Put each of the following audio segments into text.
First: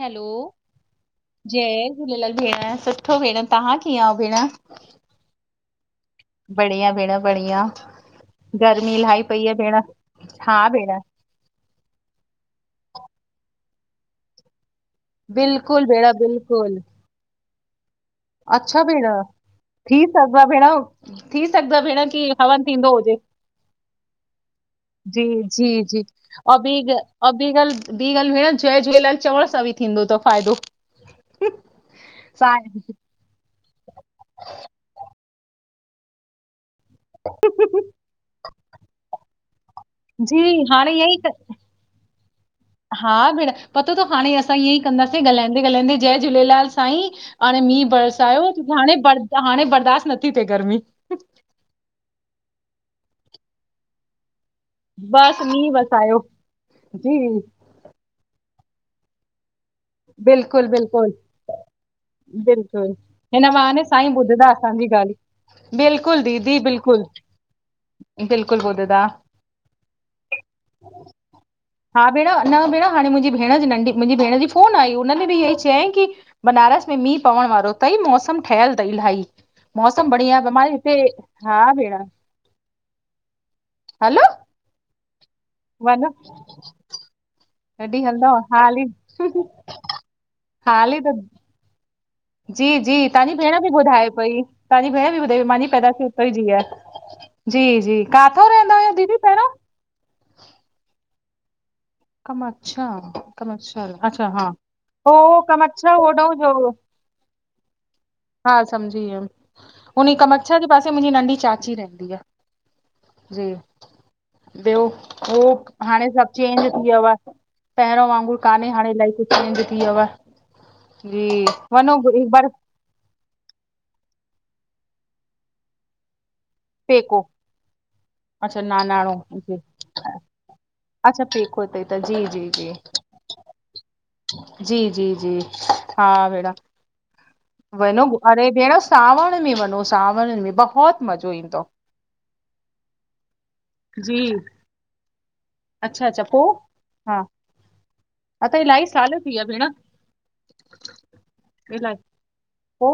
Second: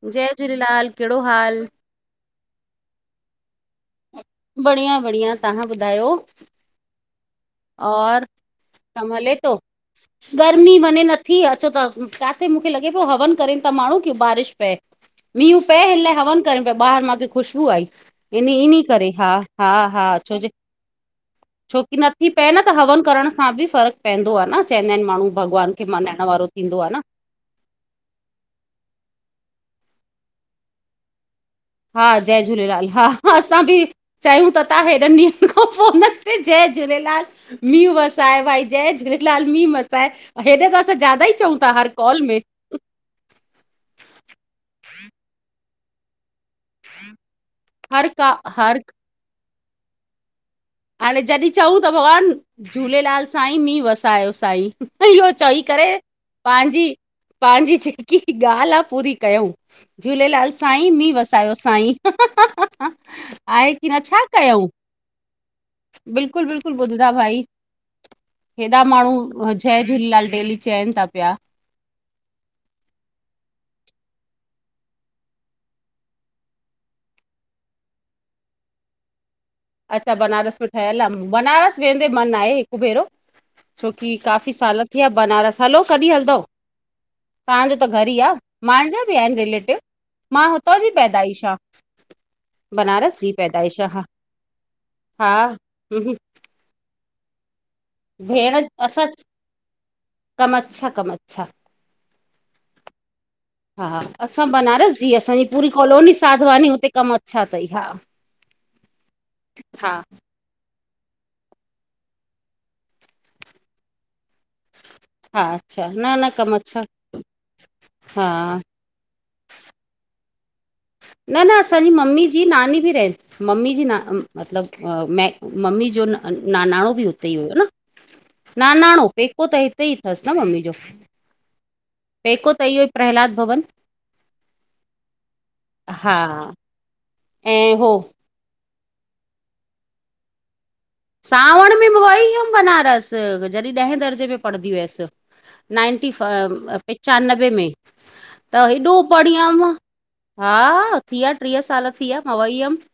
Hello जय झूलेलाल कहिड़ो हाल। जय झूलेलाल भेण सुठो भेण तव्हां कीअं आहियो भेण। बढ़ियां बढ़ियां तव्हां ॿुधायो। बढ़िया भेण। बढ़िया और गर्मी कमु इलाही हले पई आहे तो भेण हा गर्मी भेण वञे न - - थी अचो त तव्हां खे मूंखे लॻे पियो हवन करन था माण्हू कि बारिश पए। मींहु बिल्कुलु पए हिन भेण लाए हवन करनि पिया बिल्कुलु ॿाहिर मूंखे खुशबू आई। इन ई इन ई अच्छा भेण करे हा हा थी हा छो सघदो आहे जे भेण थी सघदो आहे छोकि न। भेण की ऐं न त थींदो हवन हुजे करण सां बि फर्क पवंदो आहे न चवंदा आहिन माण्हू भॻवान खे मनाइण वारो बि थींदो आ न। ऐं ॿी ॻाल्ह ॿी ॻाल्ह भेण जय झूलेलाल चवण सां बि थींदो अथव फ़ायदो। हा जय झूलेलाल हा हा असां बि चाहियूं त अथा हेॾन ॾींहन खां पोइ न। जय झूलेलाल मींह वसाए भाई जय झूलेलाल मींह वसाए। जी त हेॾे त हाणे असां ईअं ज्यादा ई चऊं था हर कॉल में। हा भेण पतो तव हाणे असां ईअं ई कंदासीं ॻाल्हाईंदे ॻाल्हाईंदे जय झूलेलाल। साईं हाणे मींह हर का बरसायो हर हाणे बर हाणे बर्दाश्त न थी थिए गर्मी। हाणे जॾहिं चऊं त भॻवान झूलेलाल साईं मींह वसायो साईं। इहो बसि चई मींहुं करे वसायो पंहिंजी जी पंहिंजी जेकी ॻाल्ह आ पूरी कयूं। झूलेलाल बिल्कुलु साईं बिल्कुलु मींह वसायो साईं आहे की न छा। बुधंदा कयूं असांजी ॻाल्ह बिल्कुल बिल्कुलु दीदी बिल्कुलु बिल्कुल ॿुधदा भाई बिल्कुल ॿुध हेॾा - - माण्हू जय झूलेलाल डेली चयन था पिया। हा भेण न भेण हाणे मुंहिंजी भेण जी नंढी मुंहिंजी भेण जी फोन आई हुनन बि इह ई चयईं की - - बनारस में मींहुं पवण वारो तई मौसम ठहियल अथई इलाही। मौसम अच्छा बढ़िया आहे बनारस मां में हिते ठहियल आहे हा बनारस भेण वेंदे मन आहे हिकु भेरो। छोकी हलो काफ़ी साल थिया बनारस हलो वञो कॾहिं हलंदव। तव्हांजो त कॾहिं घर ई आहे हलंदव हाली मुंहिंजा बि आहिन रिलेटिव मां हुतां जी हाली त पैदाइश आहियां। जी जी तव्हांजी भेण बि आ हा ॿुधाए पई। तव्हांजी भेण बि हा ॿुधाई मुंहिंजी पैदाइश बि हम्म उताऊं जी आ जी जी काथ‌ऊं भेण रहंदा हुयव असां दीदी पहिरियों। कम अच्छा कम अच्छा। कमच्छा कमच्छा हा अच्छा हा असां बनारस जी ओ असांजी पूरी कमच्छा कॉलोनी होॾो साधवानी जो हुते कम - - छा अथई हा? हा समझी वियम हा उन ई कम असांजे पासे मुंहिंजी नंढी चाची रहंदी आहे। जी ॿियो? उहो हा अच्छा हाणे न न सभु कम चेंज थी अच्छा वियो आहे पहिरियों हा वांगुरु कान्हे हाणे लाईफ स्टाइल चेंज थी वियो आ। न- न असांजी मम्मी जी बार नानी बि रहीन मम्मी जी ना मतिलब म मम्मी जो नानाणो बि पेको हुते ई हुयो न? अच्छा नानाणो पेको जी त हिते ई अथसि न मम्मी जो अच्छा पेको ते त जी जी पेको जी त इहो ई प्रहलाद भवन। जी -जी -जी हा भेण ऐं हो वञो? अरे भेण सावण में वञो सावण में बहुत मज़ो ईंदो। सावण में बि वई हुअमि बनारस जॾहिं ॾहें जी दर्जे में पढ़ंदी हुअसि। अच्छा नाइंटी अच्छा फ पो अ हा पंचानवे में। हा त इलाही हेॾो साल थी पढ़ी विया भेण हुियमि हा थी विया टीह साल इलाही थी विया मां वई हुयमि। पो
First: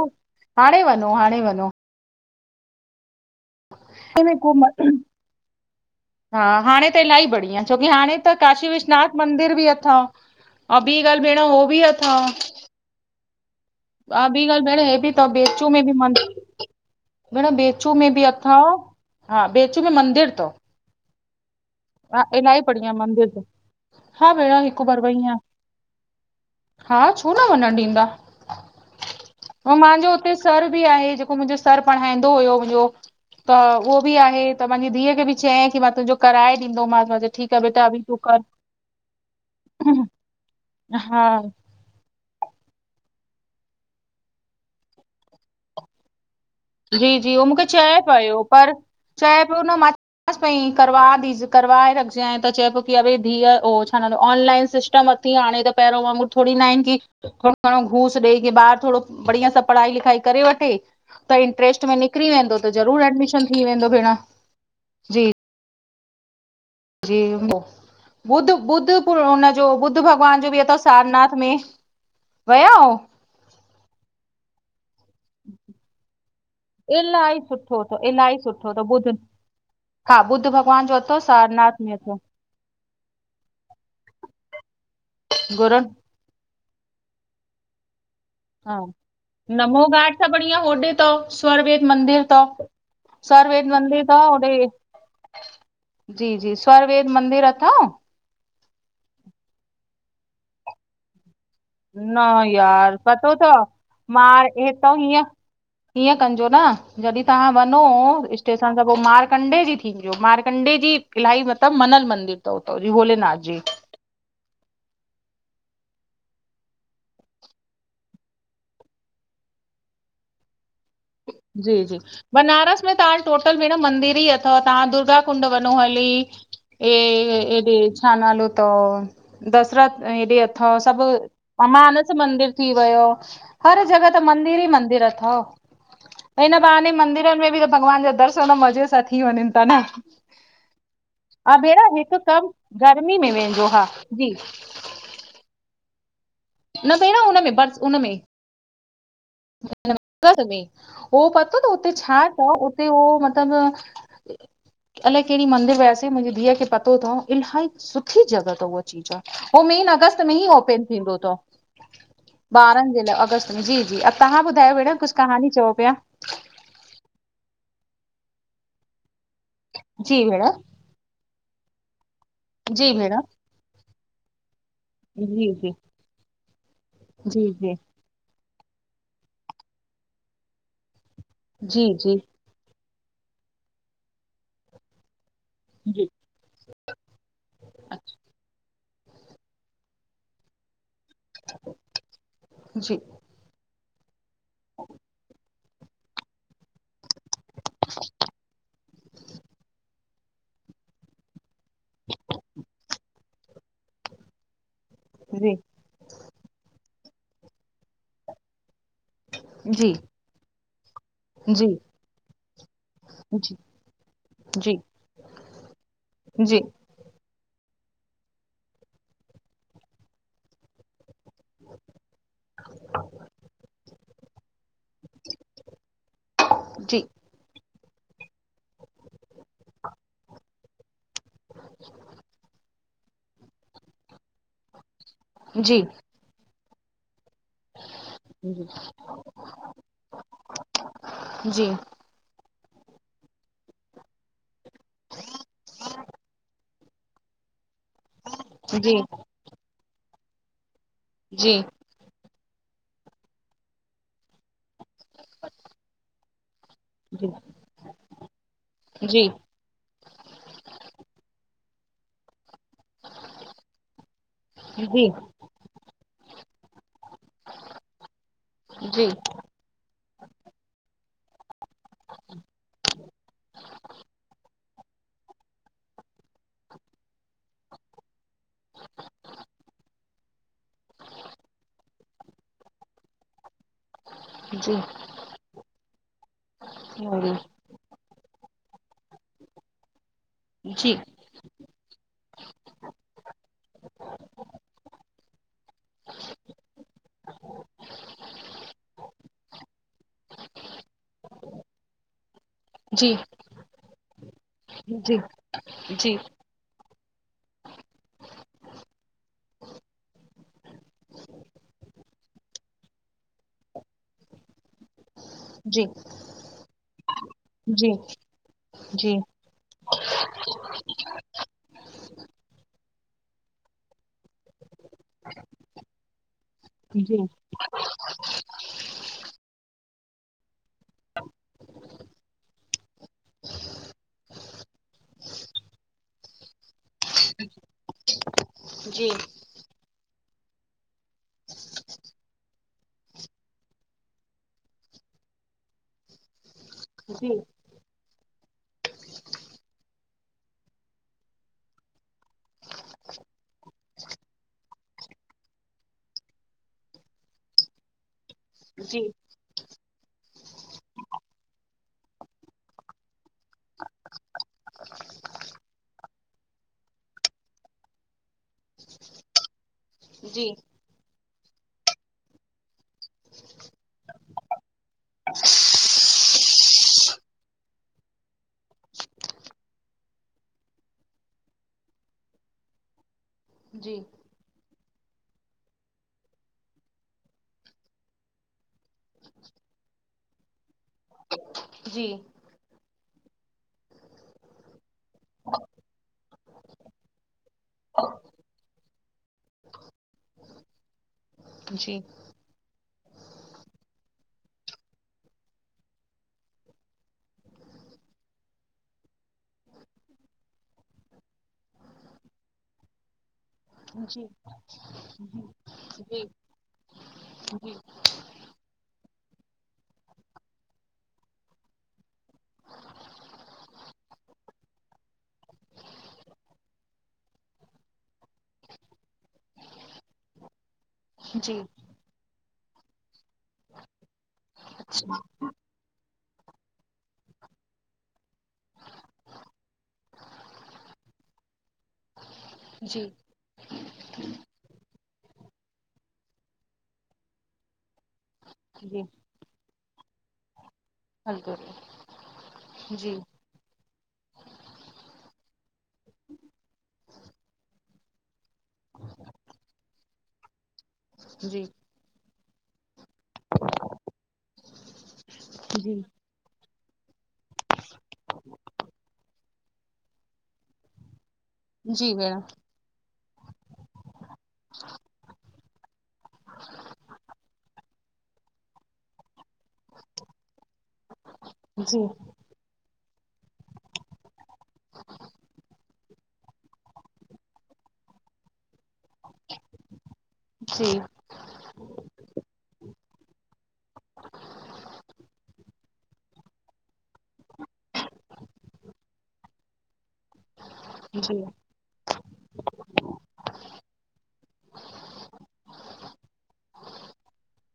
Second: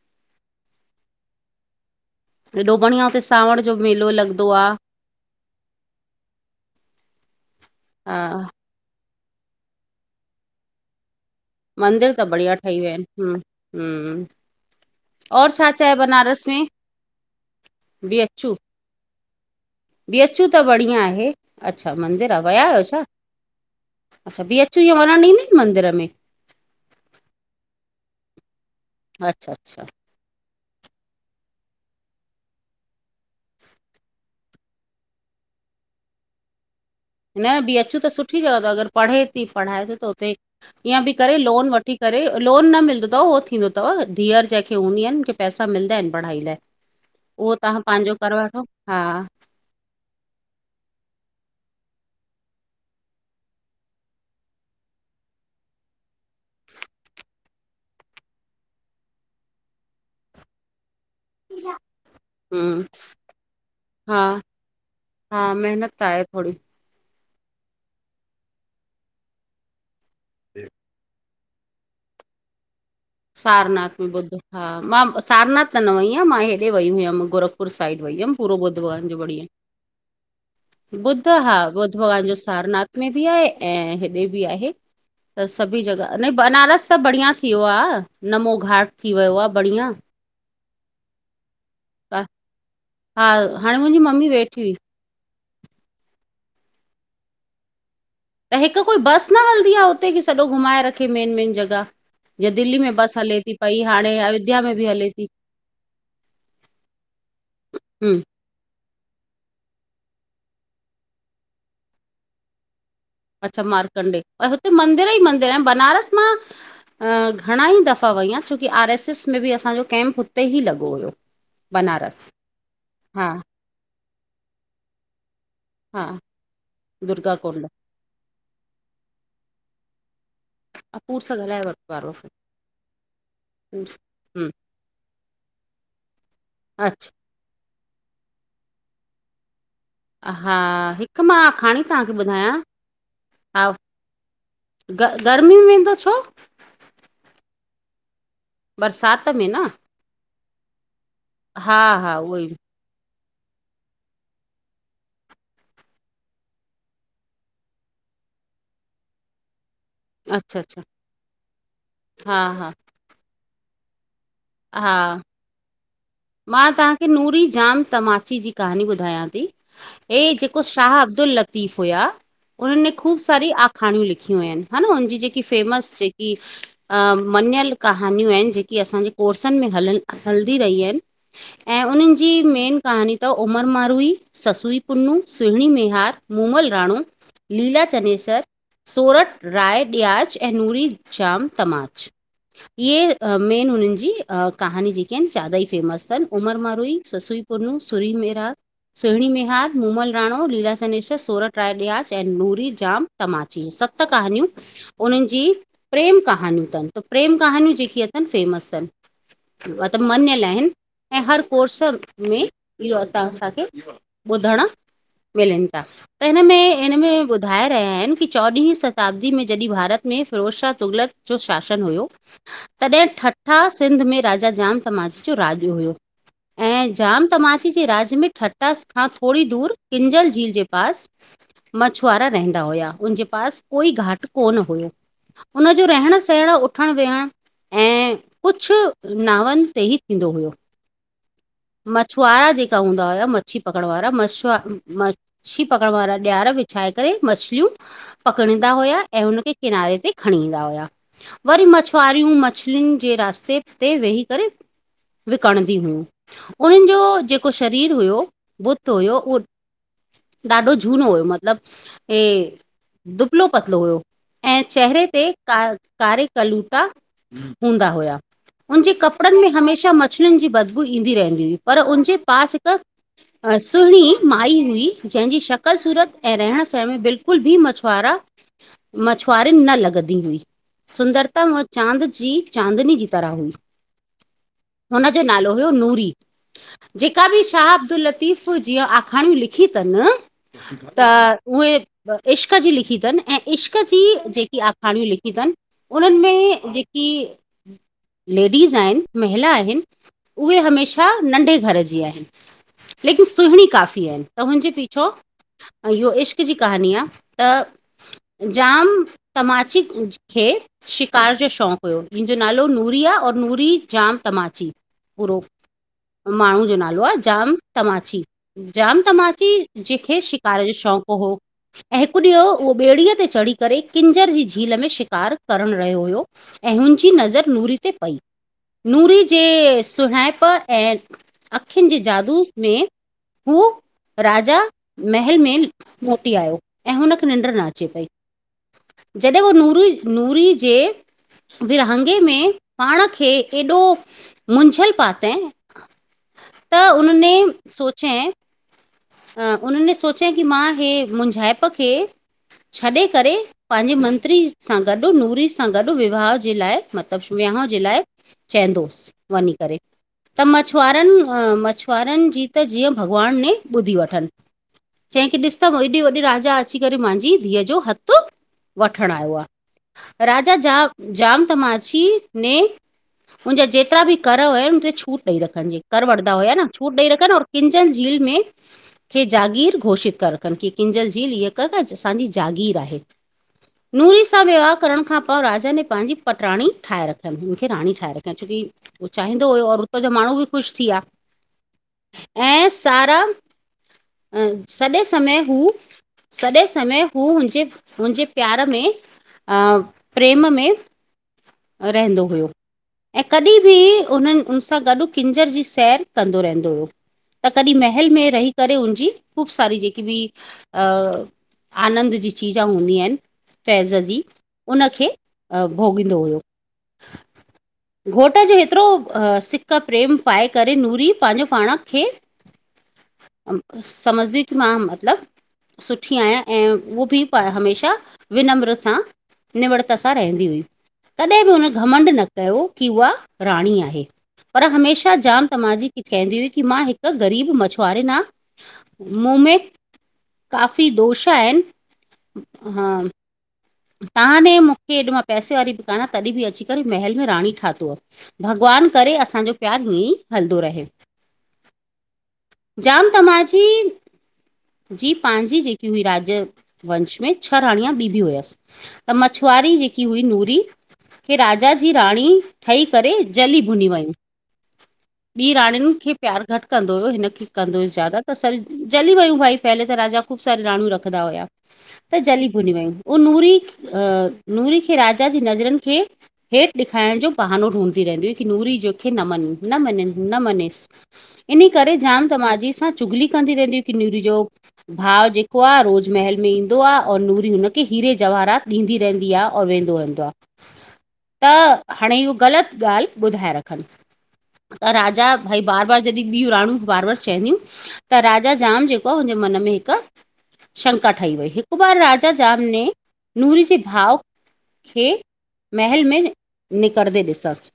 हाणे वञो हाणे वञो। हेॾो बढ़िया हुते सांवण जो मेलो हाणे में लॻंदो को आ। म- हा हाणे त इलाही बढ़िया छोकी हाणे हा त काशी विश नाथ मंदिर बि अथव आऊं ॿी ॻाल्हि भेण हो। बि मंदिर अथव त बढ़िया ठही विया आहिनि हूं। हा, ॿी ॻाल् भेण। हे बि त छा अचूं में छा आहे घूमन बनारस में भेण बि अचूं मे बि अथव? हा बि अचूं में म बि अचूं त बढ़िया आहे। अच्छा हा मंदिर आहे? इलाही विया आहियो बढ़िया छा? मंदिर अथव हा असां ॿीं भेण अचूं? हिकु ईऐं बार वई वञणु ॾींदा आहियां, आहिनि मंदिर में? हा छो न वञणु ॾींदा? अच्छा अ अच्छा मुंहिंजो उते सर बि आहे जेको मुंहिंजो सर पढ़ाईंदो हुयो उहो त उहो बि आहे, कि मुंहिंजी धीउ खे बि चयईं की मां तुंहिंजो किरायो ॾींदोमांस। न बि अचूं त सुठी अथव। अगरि पढ़े थी पढायोस थो, त उते किअं बि करे हा लोन वठी पर लोन न मिलंदो अथव, उहो थींदो अथव, धीअर जंहिंखे हूंदी आहिनि उखे पैसा मिलंदा आहिनि पढ़ाई लाइ। जी- जी उहो मूंखे तव्हां चए पंहिंजो करे पियो, वठो पर हा चए पियो न मां बस बई कर्वा दीजीय, कर्वाइे रखज, त चएीअ पेयो कि अरे दीअ ओ छा नालो ऑनलन सेश स्ट मथी आाणे त पहिरं वांगुरु थोरी ना आहिनि की थोरो घणो घूस ॾेई की ॿार थोरो बढ़िया सां पढ़ाई लिखाई करे वठे त इन्टरेशट में निकिरी वेंदो त हम्म ज़रूर एडमिशन थी वेंदो भेण। हा हा महिनत त आहे थोरी। जेपो बुध- बुध पूरो हुनजो, बुद्ध भॻवान जो बि अथव सारनाथ। में वया हो? सारनाथ में बुद्ध हा, मां। सारनाथ त न वई आहियां मां हे हिते वई हुमि, इलाही गोरखपुर सुठो अथव साइड वई हुमि, इलाही पूरो सुठो बुद्ध अथव भगवान ॿुध जो बढिया हा। बुद्ध भगवान बुद्ध हा बुद्ध भॻवान जो सारनाथ में बि आहे। ऐं हेॾे बि आहे। अब सभी गुरूनि जॻह अपनी न बनारस त बढ़िया थी वियो आहे। नमो घाट थी वियो आहे बढ़िया। सबखां बढिया होॾे त स्वरवेद मंदिर तव, हा स्वरवेद हाणे मुंहिंजी मंदिर त मम्मी होॾे वेठी हुई जी -जी स्वर वेद मंदिर अथव? त हिकु कोई बस न हलंदी आहे? हुते जीय सॼो घुमाए रखे मेन मेन जॻ न यार पतो तव पई हाणे मांर अयोध्या में हेत बि हले हीअं थी ईीअं कजो न, जॾहिं तव्हां वञो हम्म स्ट तेखा पो मारकंडे जी थींदी, मारकंडे जी इलाही मतब मनन मंदिर तव उथोजी बोले अच्छा मारकंडे? हुते मंदीर ई मंदिर आहिनि बनारस मां अ घणा ई दफ़ा वई आया। छोकी आर एस एस में बि असाजो कैम्प हुते ही लॻो हुयो। जी, जी बनारस बनारस में तव्हां हा टोटल भेण। मंदिर ई अथव तव्हां दुर्गा कुड वञो हली। हा दुर्गा कुंड इॾ छानवालो त दशराथ हेॾे अथव सभु अपूर सां ॻाल्हाए वठो अमानस वारो मंदिर थी वियो। हर जॻह त हम्म मंदिर ई मंदिर अथव। त हिन बाहाने अच्छा मंदिरन में बित भॻवान जा दर्शन मज़े सां थी वञनि था न? हा हिकु मां हा, हाणे भेणा तव्हांखे हिकु कम ॿुधायां गर्मी में वेदो हा जी। ग गर्मी में वेंदो छो? न बेण हुनमें बर्स बरसाति में न हुनमेंही----हुन मे [unintelligible] में हो पतो त हा हुते हा छा उहो ई चओ उते होह मतलबु [unintelligible] इलाही कहिड़ी मंदिर वयासे मुंहिंजी धीउ खे पतो अथव इलाही सुठी जॻह अथव उहा जीजा। ओ मैन अगस्त। अगस्त मैं ही अच्छा अच्छा ओपन थींदो अथव, हा हा ॿारन जे लाई। अगस्त मै जी, जी तव्हा बूद चओ हा बेण कुछ कहानी चओ पया। मां तव्हांखे नूरी जाम तमाची जी कहानी ॿुधायां थी। जी हे भेण जेको शाह अब्दुल लतीफ हुआ। उन्हनि जी भेण खूब सारी आखाणियू लिखियू आहिनि। हा। न हुनजी जेकी जी जी फेमस जेकी अ जी मञल जी का कहानियूं आहिनि। जेकी असाजे कोर्सनि में हलनि, हलंदी रहीयू आहिनि। ऐं उन्हनि जी मेन कहानी त उमर मारूईी, ससुई पुनू, सुहिणी जी मेहार। मूमल राणो, लीला चनेसर, सोरठ राय ॾियाज, ऐं नूरी। शाम तमाच, जी जी इहे अ मेन हुननि जी अ कहानी जेकेअं चारई फेमस तन, उमर मारूई, ससुई पुनू सुरी मेरार सुहिणी मेहार, मूमल राणो, लीला चनेश्र, सोरठ रायडियाज ऐं नूरी जाम। तमाची, सत कहानियूं उन्हनि जी प्रेम कहानियूं तन त प्रेम कहानियूं जेकी अथनि फ़ेमस अथनि जी जी मतलब मञयल आहिनि। ऐं हर जी जी जी कोर्स में, इहो अर्थ असांखे ॿुधण मिलनि ता, त हिन जी जी जी जी में? हिन में ॿुधाए रहिया आहिनि कि चोॾहीं शताब्दी में जॾहिं भारत में फ़िरोजशा तुगलक जो शासन हुयो, तॾहिं ठठा सिंध में राजा जाम तमाच जो राज जी जी ऐैं जा तमांच जे राज में ठठा खां थोड़ी दूरि, किंजल झील जे पास मछुआरा रहंदा हुया, उनजे पास कोई घाट कौन हुयो। उनजो रहण, सहण, उठण, वेहण। ऐं, कुछु नावनि ते ई थींदो हुयो। जी। मछुआरा जेका हूंदा हुया मच्छी पकड़ वारा मछुआ म मछली पकड़ वारा ॾियार विछाए करे मछलियूं। पकड़ीदा हुया ऐं हुनखे किनारे ते खणी ईंदा हुया। वरी मछ फारियूं मछलियुनि जे रास्ते ते वेही करे, विकणंदी हुयू उन्हनि जो जी जेको शरीर हुयो, बुत हुयो जी जी जी जी जी जी उ ॾाढो झूनो हुयो मतलबु ए दुबलो पतलो हुयो, ऐं चेहरे ते कारि कारिक कलूटा हूंदा हुया, उनजे कपड़न में हमेशा म मच्छलिन जी बदबू ईंदी रहंदी हुई पर हुनजे पास हिक, अ सुहिणी माई हुई। जंहिंजी शकल सूरत ऐं रहण-सहण में बिल्कुल बि मछुआरा मछुआरिन न लॻंदी हुई। सुंदरतम चाॅंद जी चांदनी जी तरह हुई। हुन जो नालो हुयो नूरी, जेका बि शाह अब्दुल लतीफ़ जीअं आखाणियूं लिखियूं तन त उहे इश्क जी लिखी तन ऐं इश्क जी जेकी आखाणियूं लिखी तन उन्हनि में जेकी लेडीज आहिन, महिला आहिन, उहे हमेशा नंढे घर जी आहिन। लेकिन सुहिणी काफ़ी आहिन त हुनजे पीछो, अय इहो इशक इश्क जी कहानी आ त जाम तमाची खे शिकार जो शौंक़ हुयो, जिंजो नालो नूर प्रिया और नूरी जाम तमाची पूरो जी माण्हूं जो नालो आ जाम जी तमाची जाम जी तमाची जेंखे शिकार जो शौंक़ हो, ऐं हिक ॾींहं उहो ॿेड़ीअ ते चढ़ी करे किंजर जी झील में शिकार करण रहियो हुयो, ऐं हुन जी नज़र नूरी ते पई, नूरी जे सुहड़ाइप ऐं, अखियुन जे जादू में हू राजा, महल में उथी आयो ऐं हुनखे निंड्र न अचे पई, जी जॾहिं उहो नूरी, नूरी जे विरहांंगे में पाण खे एॾो, मुंझल पातइ त जी सोचें हा उनिने सोचई की मां हे मुनजाइप खे छॾे करे पांजी मंत्री सां गॾ नूरी सां गॾ विवाह जे लाइ मतिलब विहाउ जे लाइ जी चंयदोस जी वञी करे त मछुआरन मछुआरन जी त जीअं भॻवान ने ॿुधी वठन चे की ॾिस त हेॾी राजा अची करे मांजी धीअ जो हथ वठण आयो आ जी राजा जाम जाम तमा ची ने हुनजा जेतरा भी कर हुयन त छूट ॾेई रखन जी कर वठंदा हुया न छूट ॾेई रखन और किंजन झील में खे जागीर घोषित कर रखन की किंजल झील हीय कर असांजी जागीर आहे। जी जी नूरी सां विवाह करण खां पो राजा ने पांजी पटराणी ठाहे रखन हुनखे राणी ठाहे रखन छोकी हू चाहींदो हुयो और हुतां जा माण्हू भी ख़ुश थी वया। जी ऐं सारम ऐं सॼे समय हू सॼे समय हू हुनजे हुनजे प्यार में प्रेम में। जी रेंदो हुयो। ऐं कॾी बी उन उन सां गॾ किंजर जी सैर कंदो रेंदो हो। त कॾी महल में रही करे उनजी ख़ूब सारी जेकी बि अ। आनंद जी चीजां हूंदी आहिन फैज़ जी उनखे भोॻींदो हुयो। [inaudible] घोट जे हेतिरो सिक प्रेम पाए करे नूरी पंहिंजो पाण खे समझदी कि मां मतलब सुठी आहियां ऐं उहो बि हमेशा विनम्र सां निवड़ता सां रहंदी हुई। कॾहिं बि जी हुन घमंड न कयो की उहा राणी आहे पर हमेशा जाम त मा जी खे केंदी हुई कि मां हिक ग़रीब मछुआरे मां मूं में काफ़ी दोष आहिन जी हां तव्हां ने मूंखे हेॾ मां पैसे वारी भी कान आहियां। तॾहिं बि अची करे महल में राणी ठातो। भॻवान जी हलको जी करे असांजो प्यारु ईंअ ई हलदो रहे। हल करो। जाम जी त माजी जी पाहिंजी जेकी हुई राज्य वंश में छह राणियां ॿी भी हुयसि। त मछुआरी जेकी हुई नूरी हे जी राजा ही राणी ठही करे जली भुनी वयूं ॿी राणियुनि खे प्यारु घटि कंदो हुयो हिन खे कंदो हुअसि ज्यादा त स जली वयूं भई पहले त राजा ख़ूब सारी राणियू रखंदा हुया। जी त भेण जली भूनी वयूं उह नूरी अ नूरी खे राजा जी नज़रनि खे हेठि ॾेखारण जो बहानो ढूंढ रहंदी हुई की नूरी जो खे न मने न मञे न मञेसि इनी करे जी जाम त माजी सां चुगली कंदी रहंदी हुई की नूरी जो भाउ जेको आहे रोज महल में ईंदो आ और नूरी हुनखे हीरे जवाहरात ॾींदी रहंदी आ और वेंदो हलदो आ। जी जी त हाणे इहो ग़लत ॻाल्हि ॿुधाए रखनि। त राजा भई बारु-बारु जॾहिं ॿियूं राणू बारु- बारु चवंदियू त राजा जाम जेको आहे हुनजे मन में हिक शंका ठही वई। हिक बार राजा जाम ने नूरी जे भाउ खे महल में निकरदे ॾिसस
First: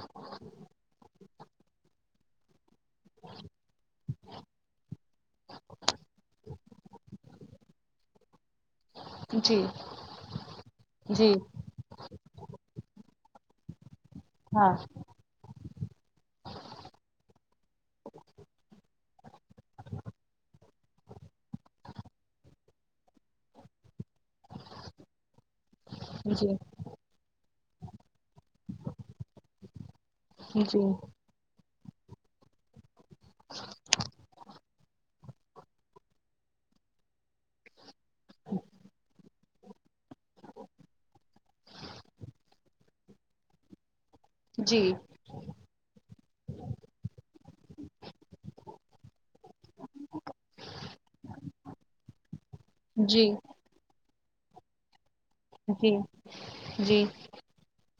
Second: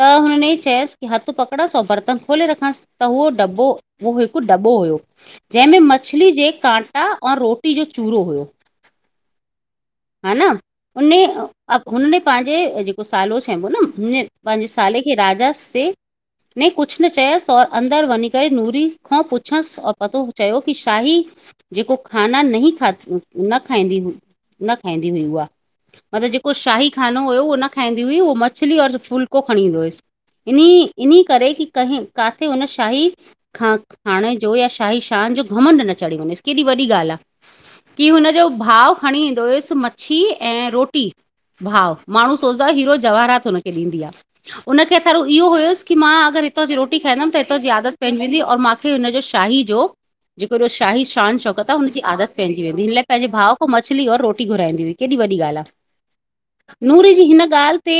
त हुनेई चयस की हथ पकड़ोस ऐं बर्तन खोले रखांसि त हुओ डॿो, हुओ हिकु डॿो हुयो जंहिंमें मछली जे कांट टा ऐंऔ रोटी जो चूरो हुयो। जी हा न उन जी हुनने पाहंजे जेको सालो चइबो न हुने हा पंहिंजे साले खे राजा स् ते ने कुझु न चयसि और अंदरि वञी करे नूरी खां पुछसि और पतो चयो की शाही? जेको खाना नहीं खात्, न खाईंदी हुई! न खाईंदी हुई उहा, मतिलब जी जेको जी शाही खानो हुयो उहो न खाईंदी हुई! उहो मछली और फुल्को खणी ईंदो हुयस इनि-इनि करे की कहीं काथे हुन शाही खां खाणे जो या शाही शान जो घमंड न चढ़े वञेसि, केॾी वॾी ॻाल्हि आहे। की हुनजो भाउ खणी हुयुसि मच्छी ऐं रोटी, भाउ माण्हू सोचदो हीरो जवाहरात हुनखे ॾींदी आहे। जी उनखे त रु इहो हुयसि की मां अगर हितां जी रोटी खाईंदमि त हितां जी आदत पइजी वेंदी और मांखे हुनजो शाही जो जेको हेॾो शाही शान-शौकत आहे, हुनजी आदत पइजी वेंदी हिन लाइ पंहिंजे जी भाउ मछली और रोटी घुराईंदी हुई। केॾी वॾी ॻाल्हि जी आहे। नूरी जी हिन ॻाल्हि ते